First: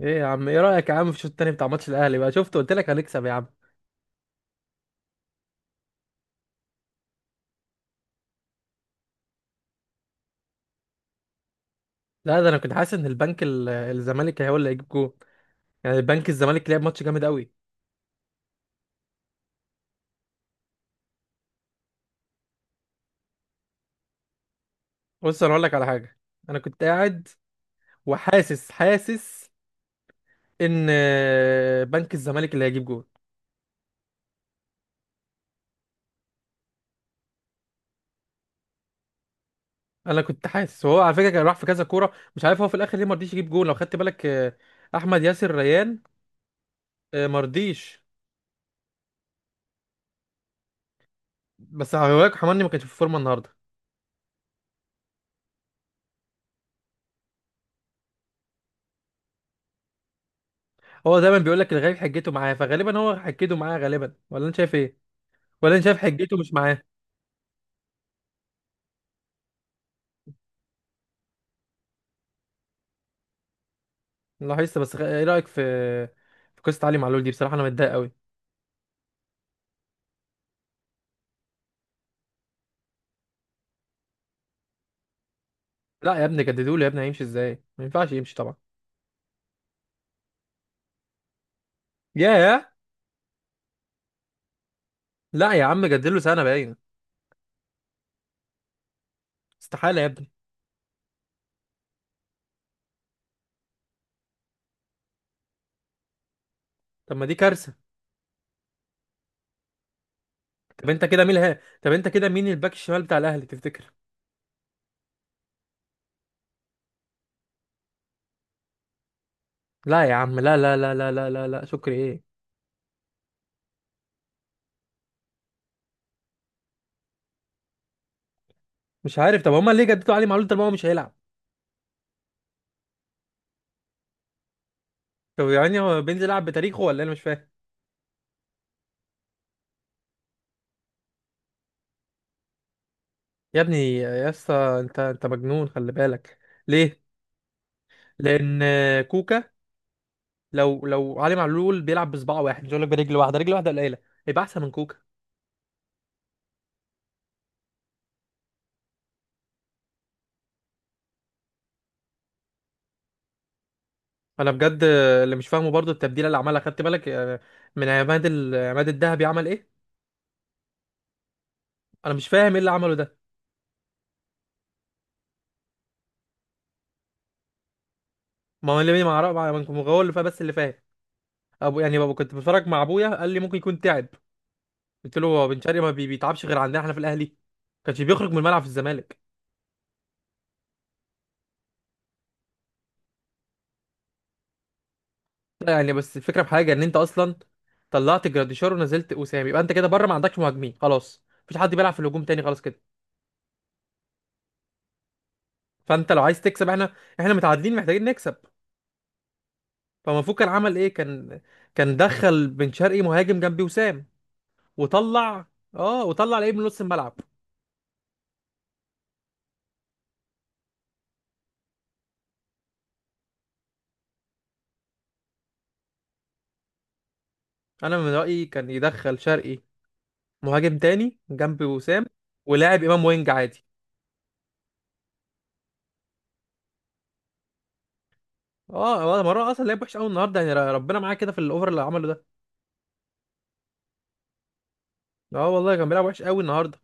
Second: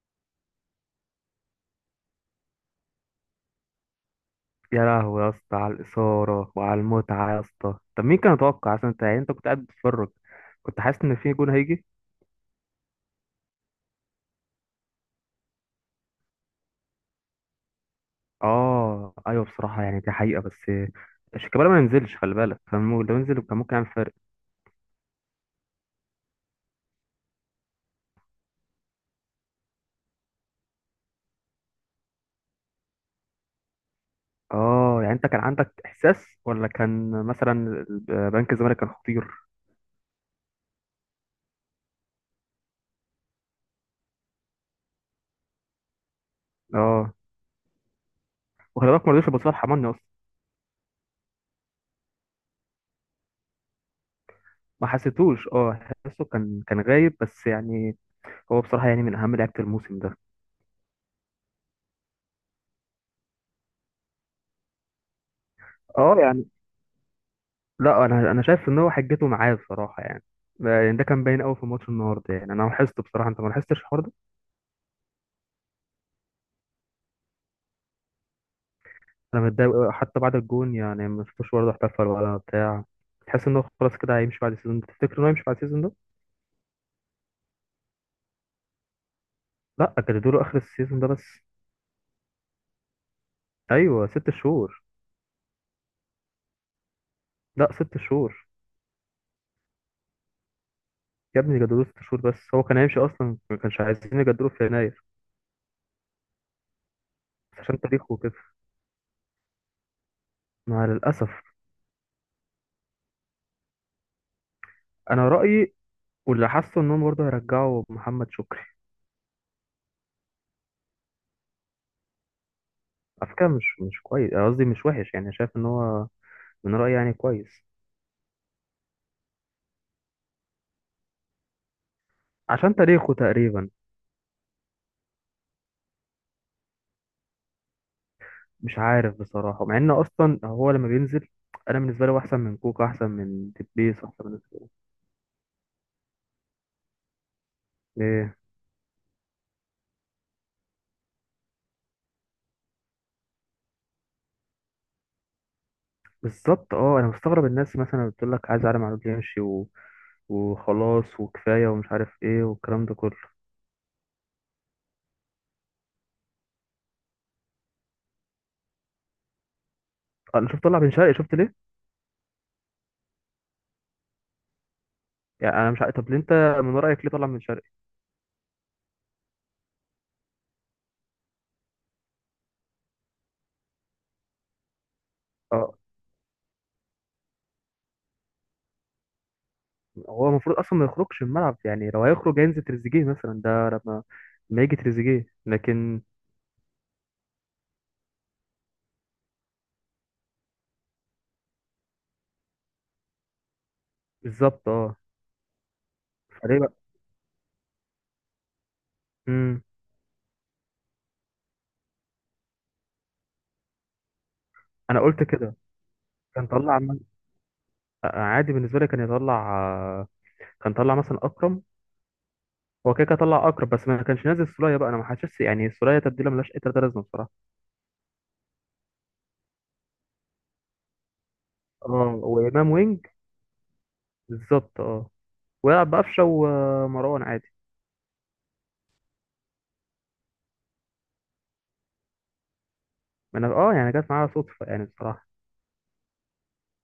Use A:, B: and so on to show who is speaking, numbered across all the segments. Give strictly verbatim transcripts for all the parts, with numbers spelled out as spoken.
A: ايه يا عم، ايه رايك يا عم في الشوط التاني بتاع ماتش الاهلي؟ بقى شفت، قلت لك هنكسب يا عم.
B: يا لهوي يا اسطى، على الإثارة وعلى المتعة يا اسطى. طب مين كان يتوقع أصلا؟ أنت يعني أنت كنت قاعد بتتفرج، كنت حاسس إن في جون هيجي؟
A: لا، ده انا كنت حاسس ان البنك ال- الزمالك هو اللي هيجيب جول. يعني البنك الزمالك لعب ماتش جامد قوي.
B: آه أيوه بصراحة، يعني دي حقيقة. بس شيكابالا ما ينزلش، خلي بالك، كان مو- لو ينزل كان ممكن يعمل فرق.
A: بص، انا اقول لك على حاجه. انا كنت قاعد وحاسس حاسس ان آه، بنك الزمالك اللي هيجيب جول.
B: آه، يعني أنت كان عندك إحساس، ولا كان مثلا بنك الزمالك كان خطير؟
A: انا كنت حاسس، وهو على فكره كان راح في كذا كوره، مش عارف هو في الاخر ليه ما رضيش يجيب جول لو خدت بالك، آه، احمد ياسر ريان.
B: آه،
A: آه، ما رضيش.
B: وخلي بالك ما رضيش يبص لحماني أصلا.
A: بس هقولك، حماني ما كانش في فورمه النهارده.
B: ما حسيتوش. اه، حسيته كان كان غايب بس يعني. هو بصراحة يعني من أهم لعيبة الموسم ده.
A: هو دايما بيقول لك الغريب حجته معاه، فغالبا هو حجته معاه غالبا، ولا انت شايف ايه؟ ولا انا شايف حجته
B: اه.
A: مش معاه؟
B: لا، انا انا شايف ان هو حجته معاه بصراحه يعني. يعني ده كان باين قوي في ماتش النهارده، يعني انا لاحظت بصراحه، انت ما لاحظتش الحوار ده؟
A: لاحظت، بس خ- ايه رايك في في قصه علي معلول دي؟ بصراحه انا متضايق قوي.
B: انا متضايق أوي، حتى بعد الجون يعني ما شفتوش برضه احتفل ولا بتاع. تحس انه خلاص كده هيمشي بعد السيزون ده؟ تفتكر انه هيمشي بعد السيزون ده؟
A: لا يا ابني، جددوا له يا ابني، هيمشي ازاي؟ ما ينفعش يمشي طبعا.
B: لا، جددوا له اخر السيزون ده بس.
A: ياه.
B: ايوه، ست شهور.
A: لا يا عم، جدد له سنه باين.
B: لا، ست شهور.
A: استحاله يا ابني.
B: يا ابني جددوا له ست شهور بس، هو كان هيمشي اصلا، ما كانش عايزين يجددوا في يناير.
A: طب ما دي
B: بس
A: كارثه.
B: عشان تاريخه وكده، مع
A: طب انت كده مين
B: للاسف.
A: ها طب انت كده مين الباك الشمال بتاع الاهلي تفتكر؟
B: انا رايي، واللي حاسه انهم برضه هيرجعوا محمد شكري.
A: لا يا عم، لا، لا، لا، لا، لا، لا، لا، شكري ايه؟
B: على فكرة مش مش كويس، أنا قصدي مش وحش، يعني شايف ان هو، من رأيي يعني كويس.
A: مش عارف. طب هما ليه جددوا علي معلول طالما هو مش هيلعب؟
B: عشان تاريخه تقريبا.
A: طب يعني هو بينزل يلعب بتاريخه ولا إيه؟ انا مش فاهم.
B: مش عارف بصراحة، مع ان اصلا هو لما بينزل، انا بالنسبة لي هو احسن من كوكا، احسن من
A: يا ابني
B: تبيس، احسن
A: يا
B: من.
A: اسطى، انت انت مجنون، خلي بالك. ليه؟
B: ايه؟
A: لان. كوكا. لو لو علي معلول بيلعب بصباع واحد، مش هقول لك برجل واحده، رجل واحده قليله. يبقى احسن من كوكا؟
B: بالظبط اه، انا مستغرب الناس مثلا بتقول لك عايز عالم معلول يمشي و... وخلاص وكفاية ومش عارف ايه والكلام ده كله.
A: انا بجد. اللي مش فاهمه برضو التبديله اللي عملها، خدت بالك؟ آه، من عماد ال- عماد الذهبي، عمل ايه؟
B: انا شفت طلع بن شرقي، شفت ليه؟
A: انا مش فاهم ايه اللي عمله ده.
B: يعني انا مش عارف، طب ليه انت، من رأيك ليه طلع بن شرقي؟
A: ما هو اللي ما اعرف، ما هو اللي فاهم، بس اللي فاهم. ابو يعني بابا، كنت بتفرج مع ابويا، قال لي ممكن يكون تعب. قلت له: هو بن
B: اه.
A: شرقي ما بي- بيتعبش غير عندنا احنا في الاهلي. كانش بيخرج من الملعب في الزمالك.
B: هو المفروض اصلا ما يخرجش من الملعب، يعني لو هيخرج هينزل تريزيجيه مثلا، ده لما ما يجي تريزيجيه
A: لا، يعني
B: لكن.
A: بس الفكره في حاجه ان انت اصلا، طلعت جراديشار ونزلت وسام، يبقى انت كده بره، ما عندكش مهاجمين، خلاص مفيش حد بيلعب في الهجوم تاني، خلاص كده.
B: بالظبط اه.
A: فانت لو عايز
B: فليه
A: تكسب،
B: بقى؟
A: احنا، احنا متعادلين محتاجين نكسب.
B: امم.
A: فمفروض كان عمل ايه؟ كان كان دخل بن شرقي مهاجم جنبي وسام،
B: انا قلت
A: وطلع.
B: كده.
A: اه، وطلع
B: كان
A: لعيب من
B: طلع
A: نص
B: م-
A: الملعب.
B: عادي بالنسبه لي كان يطلع آه، كان طلع مثلا اكرم. هو كده كده طلع اكرم، بس ما كانش نازل سولية بقى، انا ما حاسس يعني سولية تبديله ملهاش اي تلاته لازمه بصراحه.
A: انا من رأيي كان يدخل شرقي مهاجم تاني جنبي وسام،
B: اه، وامام
A: ولاعب امام
B: وينج.
A: وينج عادي.
B: بالظبط اه. ويلعب بقفشه ومروان عادي.
A: اه والله، مرة اصلا لعب وحش قوي النهارده، يعني ر- ربنا معاه كده في الاوفر اللي عمله ده.
B: ما انا اه، يعني جت معايا صدفه يعني بصراحه.
A: اه والله، كان بيلعب وحش قوي النهارده.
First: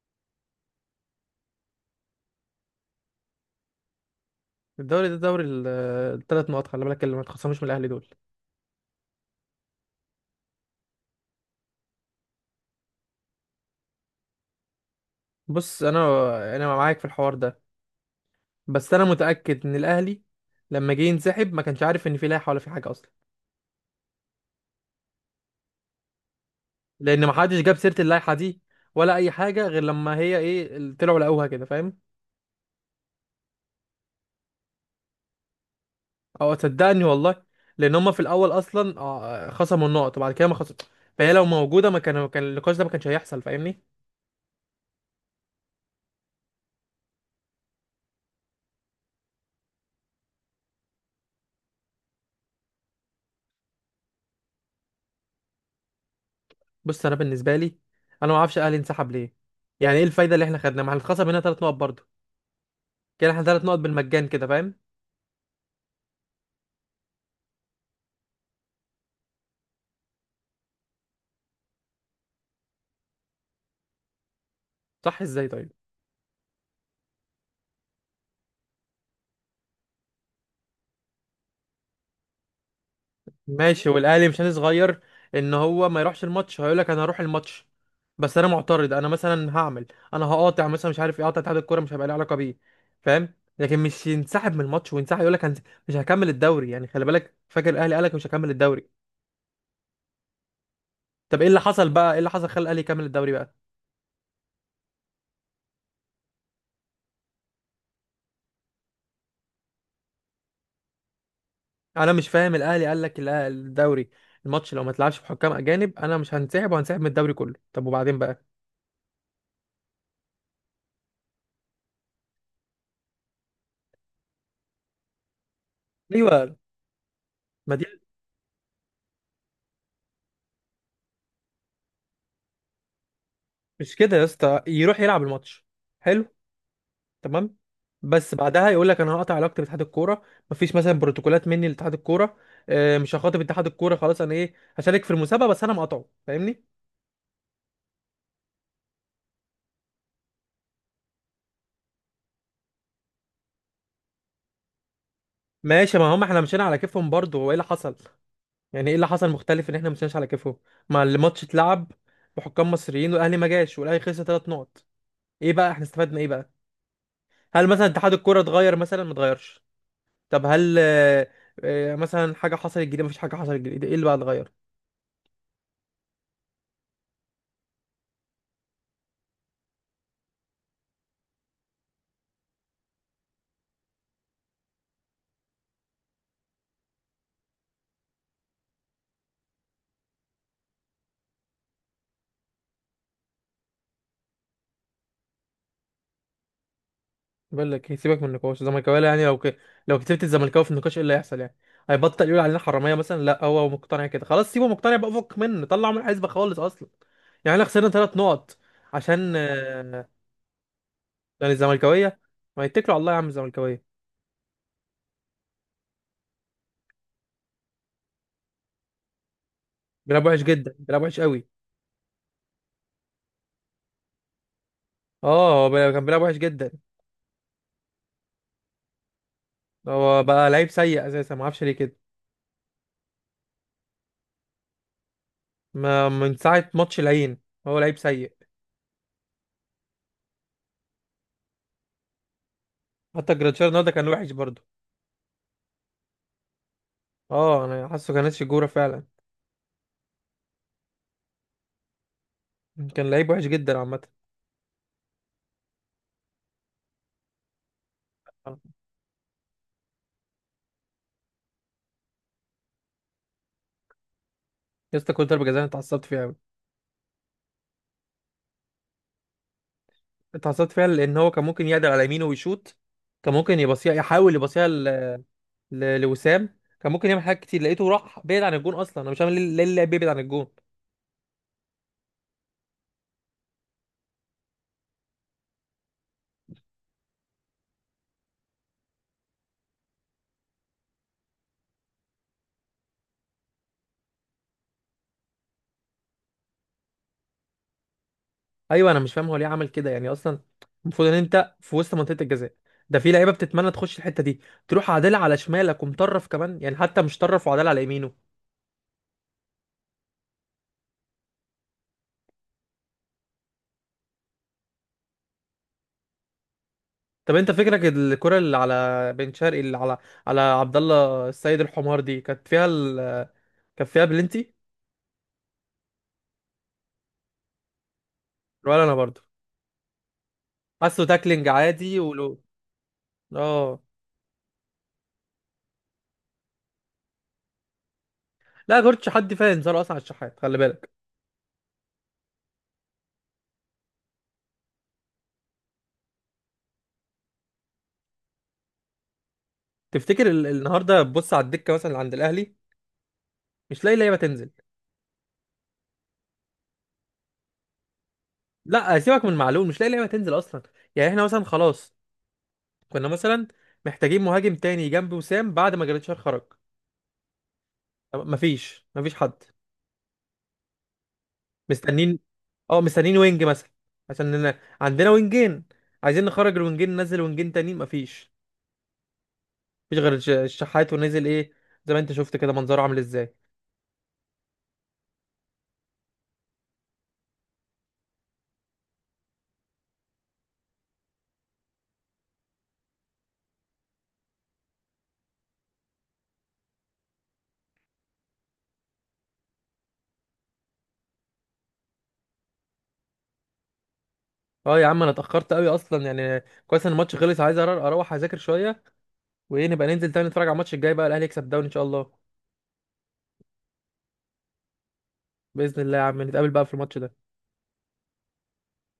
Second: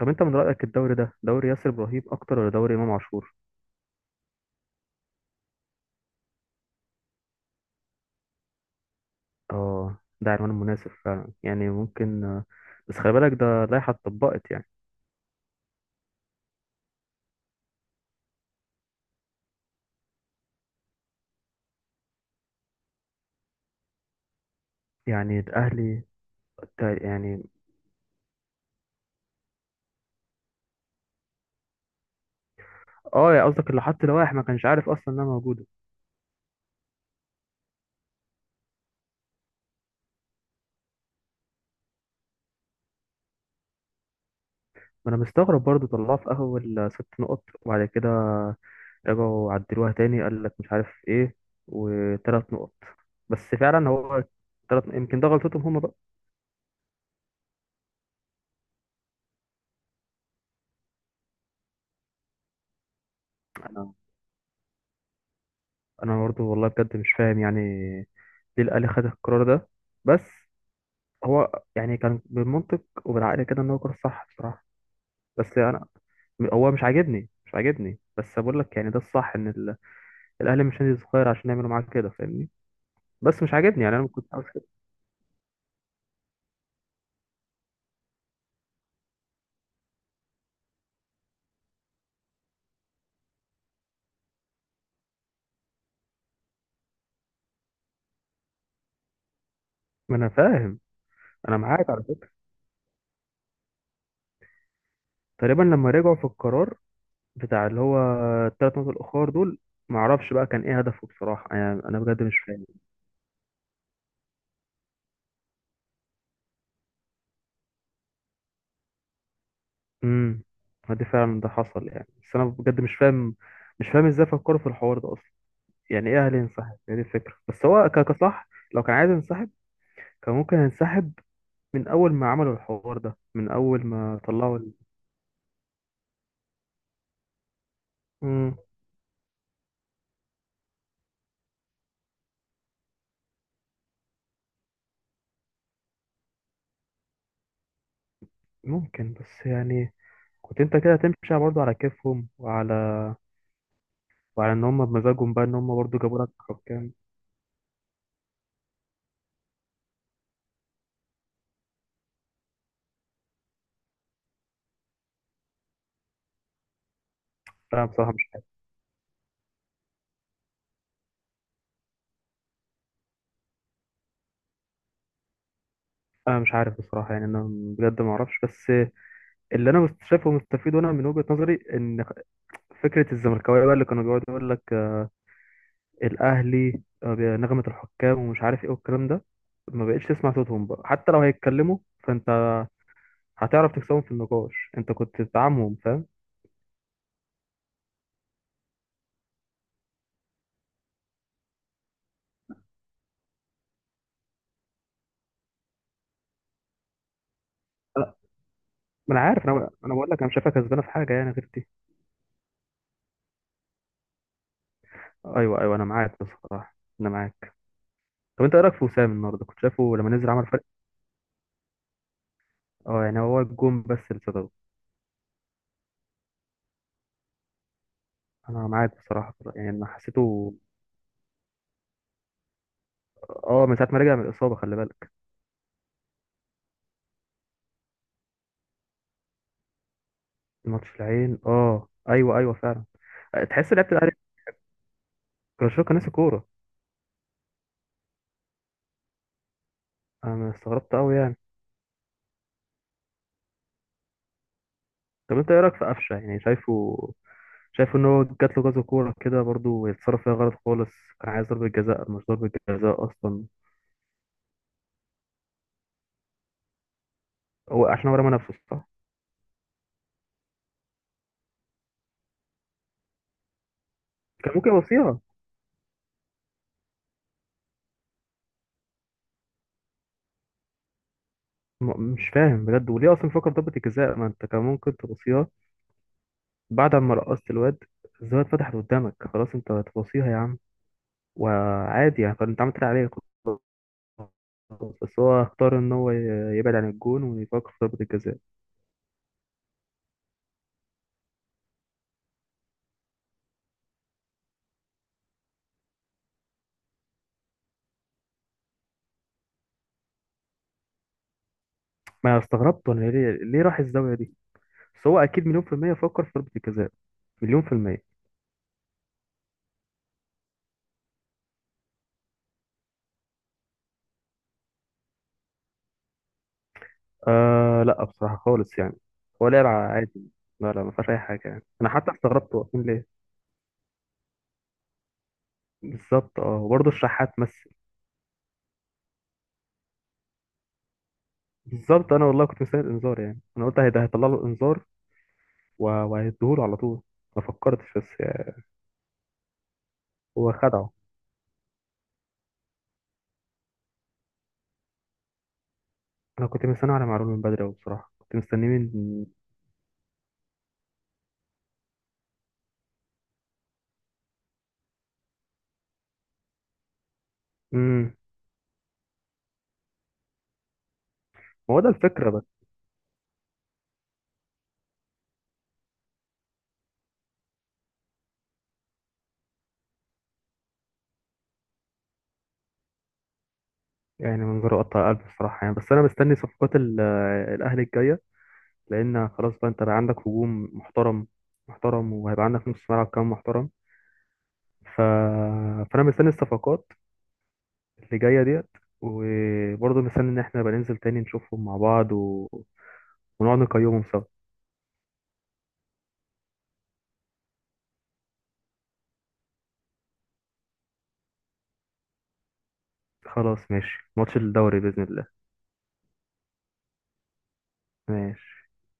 B: طب انت من رايك الدوري ده دوري ياسر ابراهيم اكتر، ولا دوري امام عاشور؟
A: الدوري ده دوري الثلاث نقط، خلي بالك، اللي ما تخصموش من الاهلي دول.
B: اه، ده عنوان مناسب فعلا يعني ممكن آه، بس خلي بالك ده لائحة اتطبقت يعني.
A: بص، انا انا معاك في الحوار ده. بس انا متاكد ان الاهلي لما جه ينسحب ما كانش عارف ان في لائحه ولا في حاجه اصلا.
B: يعني الأهلي، تا-
A: لان ما
B: يعني.
A: حدش جاب سيره اللائحه دي ولا اي حاجه، غير لما هي ايه ال- طلعوا لقوها كده، فاهم؟
B: اه، يا قصدك اللي حط لوائح ما كانش عارف أصلا إنها موجودة.
A: او صدقني والله. لان هم في الاول اصلا آه، خصموا النقط، وبعد كده ما خصم. فهي لو موجوده ما كان كان النقاش ده ما كانش هيحصل، فاهمني؟
B: ما أنا مستغرب برضه طلعوها في أول آه، ست نقط، وبعد كده رجعوا عدلوها تاني، قال لك مش عارف إيه، وتلات نقط. بس فعلا هو، تلات، يمكن ده غلطتهم هما بقى.
A: بص، انا بالنسبه لي، انا ما اعرفش الاهلي انسحب ليه. يعني ايه الفايده اللي احنا خدناها؟ ما احنا اتخصم هنا ثلاث نقط برضه. كده احنا ثلاث نقط
B: أنا
A: بالمجان كده، فاهم؟
B: أنا برضه والله بجد مش فاهم يعني، ليه الأهلي خد القرار ده؟ بس هو يعني كان بالمنطق وبالعقل كده إن هو قرار صح بصراحة.
A: صح ازاي
B: بس
A: طيب؟
B: انا، هو مش عاجبني، مش عاجبني بس بقول لك يعني ده الصح، ان ال- الاهلي مش نادي صغير عشان يعملوا معاك كده، فاهمني؟ بس مش عاجبني
A: ماشي،
B: يعني، انا ما
A: والاهلي
B: كنت
A: مش
B: عاوز
A: نادي
B: كده.
A: صغير. ان هو ما يروحش الماتش، هيقول لك انا هروح الماتش. بس انا معترض، انا مثلا هعمل، انا هقاطع مثلا، مش عارف ايه، اقاطع اتحاد الكوره، مش هيبقى لي علاقه بيه، فاهم؟ لكن مش ينسحب من الماتش وينسحب يقول لك مش هكمل الدوري، يعني خلي بالك فاكر الاهلي قال لك مش هكمل الدوري.
B: ما انا فاهم.
A: طب ايه
B: انا
A: اللي حصل
B: معاك على
A: بقى؟ ايه
B: فكره،
A: اللي حصل خلى الاهلي يكمل الدوري بقى؟
B: تقريبا لما رجعوا في القرار بتاع اللي هو الثلاث نقط الاخر دول، ما اعرفش بقى كان ايه هدفه بصراحه، يعني انا
A: انا
B: بجد
A: مش
B: مش
A: فاهم.
B: فاهم.
A: الاهلي قال لك الأه- الدوري الماتش لو ما تلعبش بحكام اجانب انا مش هنسحب، وهنسحب من الدوري كله. طب وبعدين بقى؟
B: امم، ما دي فعلا ده حصل يعني، بس انا بجد مش فاهم، مش فاهم ازاي فكروا في الحوار ده اصلا. يعني ايه اهلي
A: ايوه،
B: ينسحب؟ هي دي الفكره، بس
A: ما
B: هو
A: دي،
B: ك- كصح لو كان عايز ينسحب، كان ممكن ينسحب من اول ما عملوا الحوار ده، من اول
A: مش كده
B: ما
A: يا
B: طلعوا
A: اسطى،
B: ال...
A: يروح يلعب الماتش. حلو. تمام. بس
B: مم،
A: بعدها يقول لك انا هقطع علاقتي باتحاد الكوره. مفيش مثلا بروتوكولات مني لاتحاد الكوره. آه، مش هخاطب اتحاد الكوره خلاص، انا ايه هشارك في المسابقه بس انا مقاطعه، فاهمني؟
B: ممكن بس يعني، كنت انت كده تمشي برضه على كيفهم، وعلى، وعلى ان هم بمزاجهم بقى، ان هم
A: ماشي،
B: برضه
A: ما
B: جابوا
A: هم
B: لك
A: احنا مشينا على
B: حكام.
A: كيفهم برضه، هو ايه اللي حصل؟ يعني ايه اللي حصل مختلف ان احنا مشيناش على كيفهم؟ ما الماتش اتلعب بحكام مصريين، والاهلي ما جاش، والاهلي خسر ثلاث نقط. ايه بقى؟ احنا استفدنا ايه بقى؟ هل
B: لا
A: مثلا اتحاد
B: بصراحه مش
A: الكوره
B: عارف.
A: اتغير؟ مثلا ما اتغيرش. طب هل آه، آه، مثلا حاجه حصلت جديده؟ مفيش حاجه حصلت جديده، ايه اللي بقى اتغير؟
B: انا مش عارف بصراحه يعني، انا بجد ما اعرفش، بس اللي انا مست- شايفه مستفيد، وانا من وجهه نظري، ان فكره الزملكاويه بقى اللي كانوا بيقعدوا يقول لك آه، الاهلي آه، نغمه الحكام ومش عارف ايه والكلام ده، ما بقتش تسمع صوتهم بقى، حتى لو هيتكلموا فانت هتعرف تكسبهم في النقاش، انت كنت بتدعمهم، فاهم؟
A: بقول لك إيه، سيبك من النقاش الزملكاويه، يعني لو ك... لو كسبت الزملكاوي في النقاش ايه اللي هيحصل يعني؟ هيبطل يقول علينا حراميه مثلا؟ لا، هو مقتنع كده خلاص، سيبه مقتنع بقى، فك منه، طلعه من الحسبه خالص اصلا. يعني احنا خسرنا ثلاث نقط
B: ما انا
A: عشان
B: عارف، انا انا
A: آه،
B: بقول لك انا مش شايفها كسبانه في حاجه يعني غير
A: يعني
B: دي.
A: الزملكاويه. ما يتكلوا على الله يا عم الزملكاويه.
B: ايوه ايوه، انا معاك بصراحه، انا معاك. طب انت ايه رايك في وسام النهارده، كنت شايفه لما
A: بيلعب
B: نزل
A: وحش
B: عمل فرق؟
A: جدا، بيلعب وحش قوي.
B: اه، يعني هو الجون بس اللي صدره.
A: اه، هو بي- كان بيلعب وحش جدا.
B: انا معاك بصراحه يعني، انا
A: هو بقى
B: حسيته.
A: لعيب سيء اساسا، ما اعرفش ليه كده.
B: اه، من ساعه ما رجع من الاصابه، خلي بالك.
A: ما من ساعه ماتش العين. هو لعيب سيء.
B: الماتش العين، اه ايوه ايوه فعلا.
A: حتى جراتشار
B: تحس
A: النهارده
B: لعبت
A: كان
B: الاهلي،
A: وحش برضه.
B: كرشوكا كان ناسي كوره.
A: اه، انا حاسه كان ناسي الجوره فعلا.
B: انا استغربت قوي يعني.
A: كان لعيب وحش جدا عامه.
B: طب انت ايه رايك في قفشه؟ يعني شايفه، شايف ان هو جات له كذا كوره كده برضو يتصرف فيها غلط خالص. كان عايز ضربه جزاء، مش ضربه جزاء اصلا.
A: يا اسطى، كل ضربه جزاء أنا اتعصبت فيها قوي.
B: هو عشان هو رمى نفسه، صح.
A: اتعصبت فيها لان هو كان ممكن يقدر على يمينه ويشوط. كان ممكن يبصيها، يحاول
B: كان
A: يبصيها
B: ممكن
A: ل...
B: يوصيها.
A: ل... لوسام، كان ممكن يعمل حاجات كتير، لقيته راح بعيد عن الجون اصلا، انا مش فاهم ليه ليه اللاعب بيبعد عن الجون.
B: م- مش فاهم بجد. وليه اصلا فكر ضربة الجزاء؟ ما انت كان ممكن تبصيها بعد ما رقصت الواد، الزاوية اتفتحت قدامك، خلاص انت هتبصيها يا عم، وعادي يعني، كان انت عملت اللي عليك، خلاص. بس هو اختار ان هو ي- يبعد عن الجون ويفكر في ضربة الجزاء.
A: ايوه، انا مش فاهم هو ليه عمل كده يعني اصلا. المفروض ان انت في وسط منطقه الجزاء، ده في لعيبه بتتمنى تخش الحته دي. تروح عادله على شمالك ومطرف كمان، يعني حتى مش طرف وعادله على يمينه.
B: ما أنا استغربت، وانا ليه، ليه راح الزاوية دي. بس هو اكيد مليون في المية فكر في ضربة الجزاء.
A: طب انت
B: مليون في
A: فكرك
B: المية.
A: الكره اللي على بن شرقي، اللي على على عبد الله السيد الحمار دي، كانت فيها ال... كانت فيها بلنتي؟
B: آه لا بصراحة خالص
A: ولا انا
B: يعني.
A: برضه.
B: هو لعب عادي. لا لا، ما
A: حاسه
B: فيهاش أي حاجة
A: تاكلينج
B: يعني، أنا
A: عادي،
B: حتى
A: ولو.
B: استغربت واقفين ليه.
A: اه.
B: بالظبط اه، وبرضه الشحات مثل.
A: لا غيرتش حد فاهم؟ صار اصلا على الشحات، خلي بالك.
B: بالظبط، انا والله كنت مستني الانذار، يعني انا قلت هيدا هيطلع له انذار و- وهيديهوله على طول. ما فكرتش بس يعني.
A: تفتكر ال...
B: هو خدعه.
A: النهارده بص على الدكه مثلا اللي عند الاهلي. مش لاقي لعيبه تنزل.
B: انا كنت مستني على معلول من بدري أوي بصراحه، كنت مستنيه
A: لا سيبك
B: من.
A: من معلول، مش لاقي لعيبه تنزل اصلا. يعني احنا مثلا خلاص، كنا مثلا محتاجين مهاجم تاني جنب وسام بعد ما جريتشار خرج.
B: امم.
A: طب مفيش مفيش حد
B: ما هو ده
A: مستنين.
B: الفكره بس.
A: اه مستنين وينج مثلا، عشان إن- عندنا وينجين، عايزين نخرج الوينجين ننزل وينجين تانيين، مفيش. مفيش غير الش- الشحات، ونزل ايه؟ زي ما انت شفت كده منظره عامل ازاي.
B: يعني من غير قطع قلب بصراحه يعني. بس انا مستني صفقات ال- الاهلي الجايه، لان خلاص بقى انت بقى عندك هجوم محترم محترم، وهيبقى عندك نص ملعب كمان محترم، ف... فانا مستني الصفقات اللي جايه ديت. وبرضه مستني ان احنا نبقى ننزل تاني نشوفهم مع بعض، و... ونقعد نقيمهم سوا.
A: اه يا عم، انا اتاخرت قوي اصلا، يعني كويس ان الماتش خلص، عايز أر- اروح اذاكر شويه. وايه، نبقى ننزل تاني نتفرج على الماتش الجاي بقى، الاهلي يكسب الدوري ان شاء الله.
B: خلاص ماشي، ماتش الدوري بإذن الله.
A: باذن الله يا عم، نتقابل بقى في الماتش ده.
B: ماشي.